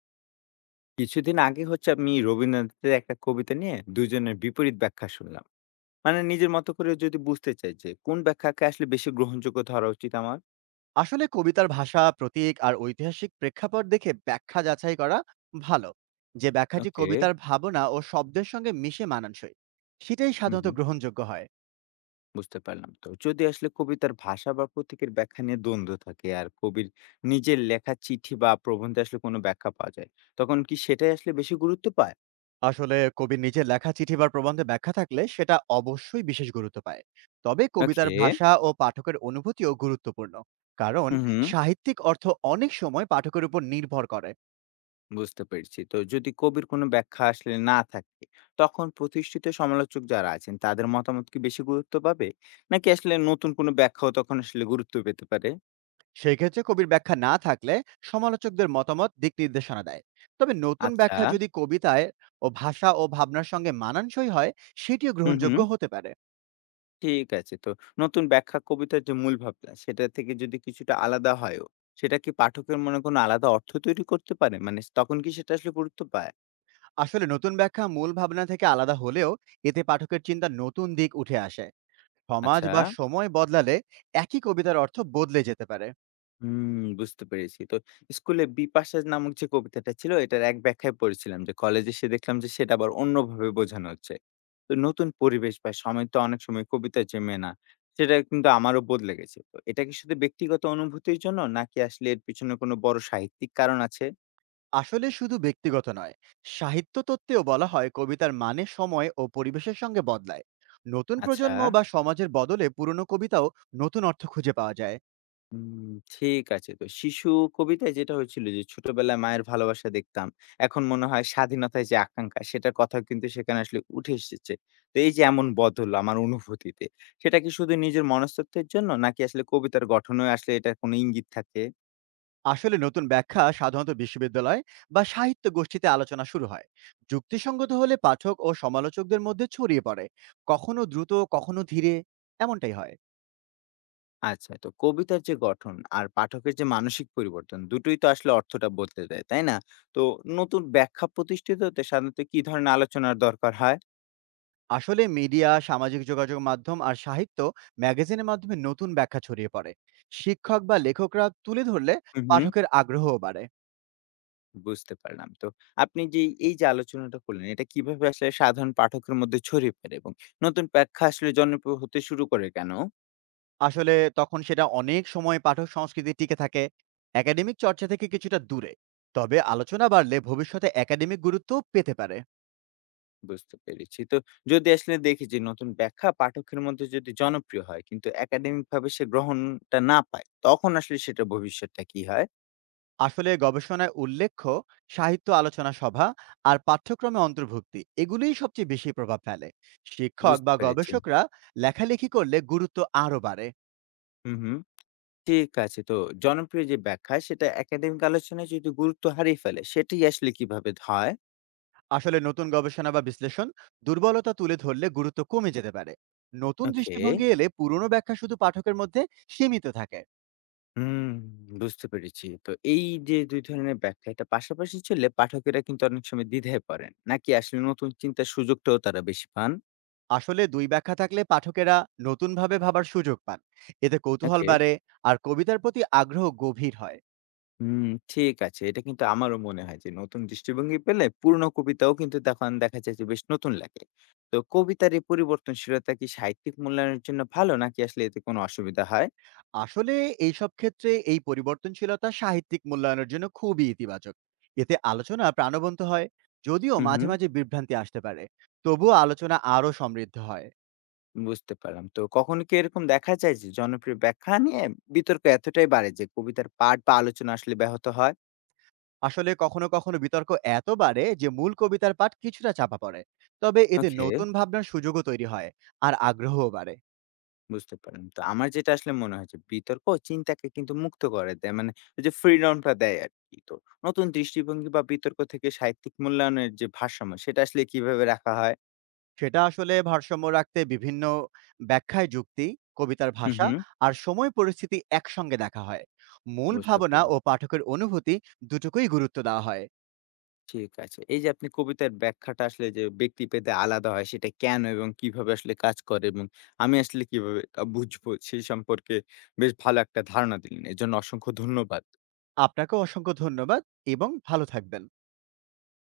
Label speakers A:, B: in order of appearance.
A: কিছুদিন আগে হচ্ছে আমি রবীন্দ্রনাথের একটা কবিতা নিয়ে দুজনের বিপরীত ব্যাখ্যা শুনলাম। মানে নিজের মতো করে যদি বুঝতে চাই যে কোন ব্যাখ্যাকে আসলে বেশি গ্রহণযোগ্য ধরা উচিত আমার।
B: আসলে কবিতার ভাষা, প্রতীক আর ঐতিহাসিক প্রেক্ষাপট দেখে ব্যাখ্যা যাচাই করা ভালো। যে ব্যাখ্যাটি
A: ওকে।
B: কবিতার ভাবনা ও শব্দের সঙ্গে মিশে মানানসই, সেটাই
A: হুম
B: সাধারণত
A: হুম
B: গ্রহণযোগ্য হয়।
A: বুঝতে পারলাম। তো যদি আসলে কবিতার ভাষা বা প্রতীকের ব্যাখ্যা নিয়ে দ্বন্দ্ব থাকে আর কবির নিজের লেখা চিঠি বা প্রবন্ধে আসলে কোনো ব্যাখ্যা পাওয়া যায়, তখন কি সেটাই আসলে বেশি গুরুত্ব পায়?
B: আসলে কবির নিজের লেখা চিঠি বা প্রবন্ধে ব্যাখ্যা থাকলে সেটা অবশ্যই বিশেষ গুরুত্ব পায়। তবে কবিতার
A: ওকে।
B: ভাষা ও পাঠকের অনুভূতিও গুরুত্বপূর্ণ, কারণ
A: হুম, হুম.
B: সাহিত্যিক অর্থ অনেক সময় পাঠকের উপর নির্ভর করে।
A: বুঝতে পেরেছি। তো যদি কবির কোনো ব্যাখ্যা আসলে না থাকে, তখন প্রতিষ্ঠিত সমালোচক যারা আছেন তাদের মতামত কি বেশি গুরুত্ব পাবে? নাকি আসলে নতুন কোনো ব্যাখ্যাও তখন আসলে গুরুত্ব পেতে পারে?
B: সেক্ষেত্রে কবির ব্যাখ্যা না থাকলে সমালোচকদের মতামত দিক নির্দেশনা দেয়, তবে নতুন
A: আচ্ছা।
B: ব্যাখ্যা যদি কবিতায় ও ভাষা ও ভাবনার সঙ্গে মানানসই হয় সেটিও
A: হুম, হুম।
B: গ্রহণযোগ্য হতে পারে।
A: ঠিক আছে। তো নতুন ব্যাখ্যা কবিতার যে মূল ভাবনা সেটা থেকে যদি কিছুটা আলাদা হয়ও, সেটা কি পাঠকের মনে কোনো আলাদা অর্থ তৈরি করতে পারে? মানে তখন কি সেটা আসলে গুরুত্ব পায়?
B: আসলে নতুন ব্যাখ্যা মূল ভাবনা থেকে আলাদা হলেও এতে পাঠকের চিন্তা নতুন দিক উঠে আসে। সমাজ
A: আচ্ছা।
B: বা সময় বদলালে একই কবিতার অর্থ বদলে যেতে পারে।
A: হুম, বুঝতে পেরেছি। তো স্কুলে বিপাশা নামক যে কবিতাটা ছিল এটার এক ব্যাখ্যায় পড়েছিলাম, যে কলেজে এসে দেখলাম যে সেটা আবার অন্যভাবে বোঝানো হচ্ছে। তো নতুন পরিবেশ বা সময় তো অনেক সময় কবিতা জমে না। সেটা কিন্তু আমারও বদলে গেছে। তো এটা কি শুধু ব্যক্তিগত অনুভূতির জন্য নাকি আসলে এর পিছনে কোনো বড় সাহিত্যিক কারণ আছে?
B: আসলে শুধু ব্যক্তিগত নয়, সাহিত্য তত্ত্বেও বলা হয় কবিতার মানে সময় ও পরিবেশের সঙ্গে বদলায়। নতুন
A: আচ্ছা।
B: প্রজন্ম বা সমাজের বদলে পুরনো কবিতাও নতুন অর্থ খুঁজে পাওয়া যায়।
A: হুম, ঠিক আছে। তো শিশু কবিতায় যেটা হয়েছিল যে ছোটবেলায় মায়ের ভালোবাসা দেখতাম। এখন মনে হয় স্বাধীনতায় যে আকাঙ্ক্ষা সেটার কথাও কিন্তু সেখানে আসলে উঠে এসেছে। তো এই যে এমন বদল আমার অনুভূতিতে, সেটা কি শুধু নিজের মনস্তত্ত্বের জন্য নাকি আসলে কবিতার গঠনেও আসলে এটার কোনো ইঙ্গিত থাকে?
B: আসলে নতুন ব্যাখ্যা সাধারণত বিশ্ববিদ্যালয় বা সাহিত্য গোষ্ঠীতে আলোচনা শুরু হয়, যুক্তিসঙ্গত হলে পাঠক ও সমালোচকদের মধ্যে ছড়িয়ে পড়ে, কখনো দ্রুত কখনো ধীরে, এমনটাই হয়।
A: আচ্ছা, তো কবিতার যে গঠন আর পাঠকের যে মানসিক পরিবর্তন দুটোই তো আসলে অর্থটা বদলে দেয়, তাই না? তো নতুন ব্যাখ্যা প্রতিষ্ঠিত হতে সাধারণত কি ধরনের আলোচনার দরকার হয়?
B: আসলে মিডিয়া, সামাজিক যোগাযোগ মাধ্যম আর সাহিত্য ম্যাগাজিনের মাধ্যমে নতুন ব্যাখ্যা ছড়িয়ে পড়ে। শিক্ষক বা লেখকরা তুলে ধরলে
A: হু, হু।
B: পাঠকের আগ্রহও বাড়ে।
A: বুঝতে পারলাম। তো আপনি যে এই যে আলোচনাটা করলেন, এটা কিভাবে আসলে সাধারণ পাঠকের মধ্যে ছড়িয়ে পড়ে এবং নতুন ব্যাখ্যা আসলে জনপ্রিয় হতে শুরু করে কেন?
B: আসলে তখন সেটা অনেক সময় পাঠক সংস্কৃতি টিকে থাকে, একাডেমিক চর্চা থেকে কিছুটা দূরে। তবে আলোচনা বাড়লে ভবিষ্যতে একাডেমিক গুরুত্ব পেতে পারে।
A: বুঝতে পেরেছি। তো যদি আসলে দেখি যে নতুন ব্যাখ্যা পাঠকের মধ্যে যদি জনপ্রিয় হয় কিন্তু একাডেমিকভাবে সে গ্রহণটা না পায়, তখন আসলে সেটার ভবিষ্যৎটা কি হয়?
B: আসলে গবেষণায় উল্লেখ্য সাহিত্য আলোচনা সভা আর পাঠ্যক্রমে অন্তর্ভুক্তি এগুলোই সবচেয়ে বেশি প্রভাব ফেলে। শিক্ষক
A: বুঝতে
B: বা
A: পেরেছি।
B: গবেষকরা লেখালেখি করলে গুরুত্ব আরও বাড়ে।
A: হুম, হুম। ঠিক আছে। তো জনপ্রিয় যে ব্যাখ্যা সেটা একাডেমিক আলোচনায় যদি গুরুত্ব হারিয়ে ফেলে, সেটি আসলে কিভাবে হয়?
B: আসলে নতুন গবেষণা বা বিশ্লেষণ দুর্বলতা তুলে ধরলে গুরুত্ব কমে যেতে পারে। নতুন
A: ওকে।
B: দৃষ্টিভঙ্গি এলে পুরনো ব্যাখ্যা শুধু পাঠকের মধ্যে সীমিত থাকে।
A: হুম, বুঝতে পেরেছি। তো এই যে ২ ধরনের ব্যাখ্যা এটা পাশাপাশি চললে পাঠকেরা কিন্তু অনেক সময় দ্বিধায় পড়েন। নাকি আসলে নতুন চিন্তার সুযোগটাও তারা বেশি পান?
B: আসলে দুই ব্যাখ্যা থাকলে পাঠকেরা নতুনভাবে ভাবার সুযোগ পান, এতে কৌতূহল
A: ওকে।
B: বাড়ে আর কবিতার প্রতি আগ্রহ গভীর হয়।
A: হুম, ঠিক আছে। এটা কিন্তু আমারও মনে হয় যে নতুন দৃষ্টিভঙ্গি পেলে পুরনো কবিতাও কিন্তু তখন দেখা যায় যে বেশ নতুন লাগে। তো কবিতার এই পরিবর্তনশীলতা কি সাহিত্যিক মূল্যায়নের জন্য ভালো নাকি আসলে এতে কোনো অসুবিধা হয়?
B: আসলে এইসব ক্ষেত্রে এই পরিবর্তনশীলতা সাহিত্যিক মূল্যায়নের জন্য খুবই ইতিবাচক, এতে আলোচনা প্রাণবন্ত হয়। যদিও
A: হুম,
B: মাঝে
A: হুম,
B: মাঝে বিভ্রান্তি আসতে পারে, তবুও আলোচনা আরো সমৃদ্ধ হয়।
A: বুঝতে পারলাম। তো কখনো কি এরকম দেখা যায় যে জনপ্রিয় ব্যাখ্যা নিয়ে বিতর্ক এতটাই বাড়ে যে কবিতার পাঠ বা আলোচনা আসলে ব্যাহত হয়?
B: আসলে কখনো কখনো বিতর্ক এত বাড়ে যে মূল কবিতার পাঠ কিছুটা চাপা পড়ে, তবে এতে
A: ওকে।
B: নতুন ভাবনার সুযোগও তৈরি হয় আর আগ্রহও বাড়ে।
A: বুঝতে পারলাম। তো আমার যেটা আসলে মনে হয় যে বিতর্ক চিন্তাকে কিন্তু মুক্ত করে দেয়। মানে ওই যে ফ্রিডমটা দেয় আরকি। তো নতুন দৃষ্টিভঙ্গি বা বিতর্ক থেকে সাহিত্যিক মূল্যায়নের যে ভারসাম্য সেটা আসলে কিভাবে রাখা হয়?
B: সেটা আসলে ভারসাম্য রাখতে বিভিন্ন ব্যাখ্যায় যুক্তি, কবিতার
A: হুম,
B: ভাষা
A: হুম।
B: আর সময় পরিস্থিতি একসঙ্গে দেখা হয়। মূল
A: বুঝতে
B: ভাবনা ও
A: পারলাম।
B: পাঠকের অনুভূতি দুটোকেই গুরুত্ব দেওয়া হয়।
A: ঠিক আছে। এই যে আপনি কবিতার ব্যাখ্যাটা আসলে যে ব্যক্তিভেদে আলাদা হয় সেটা কেন এবং কিভাবে আসলে কাজ করে এবং আমি আসলে কিভাবে তা বুঝবো সেই সম্পর্কে বেশ ভালো একটা ধারণা দিলেন। এর জন্য অসংখ্য ধন্যবাদ।
B: আপনাকেও অসংখ্য ধন্যবাদ এবং ভালো থাকবেন।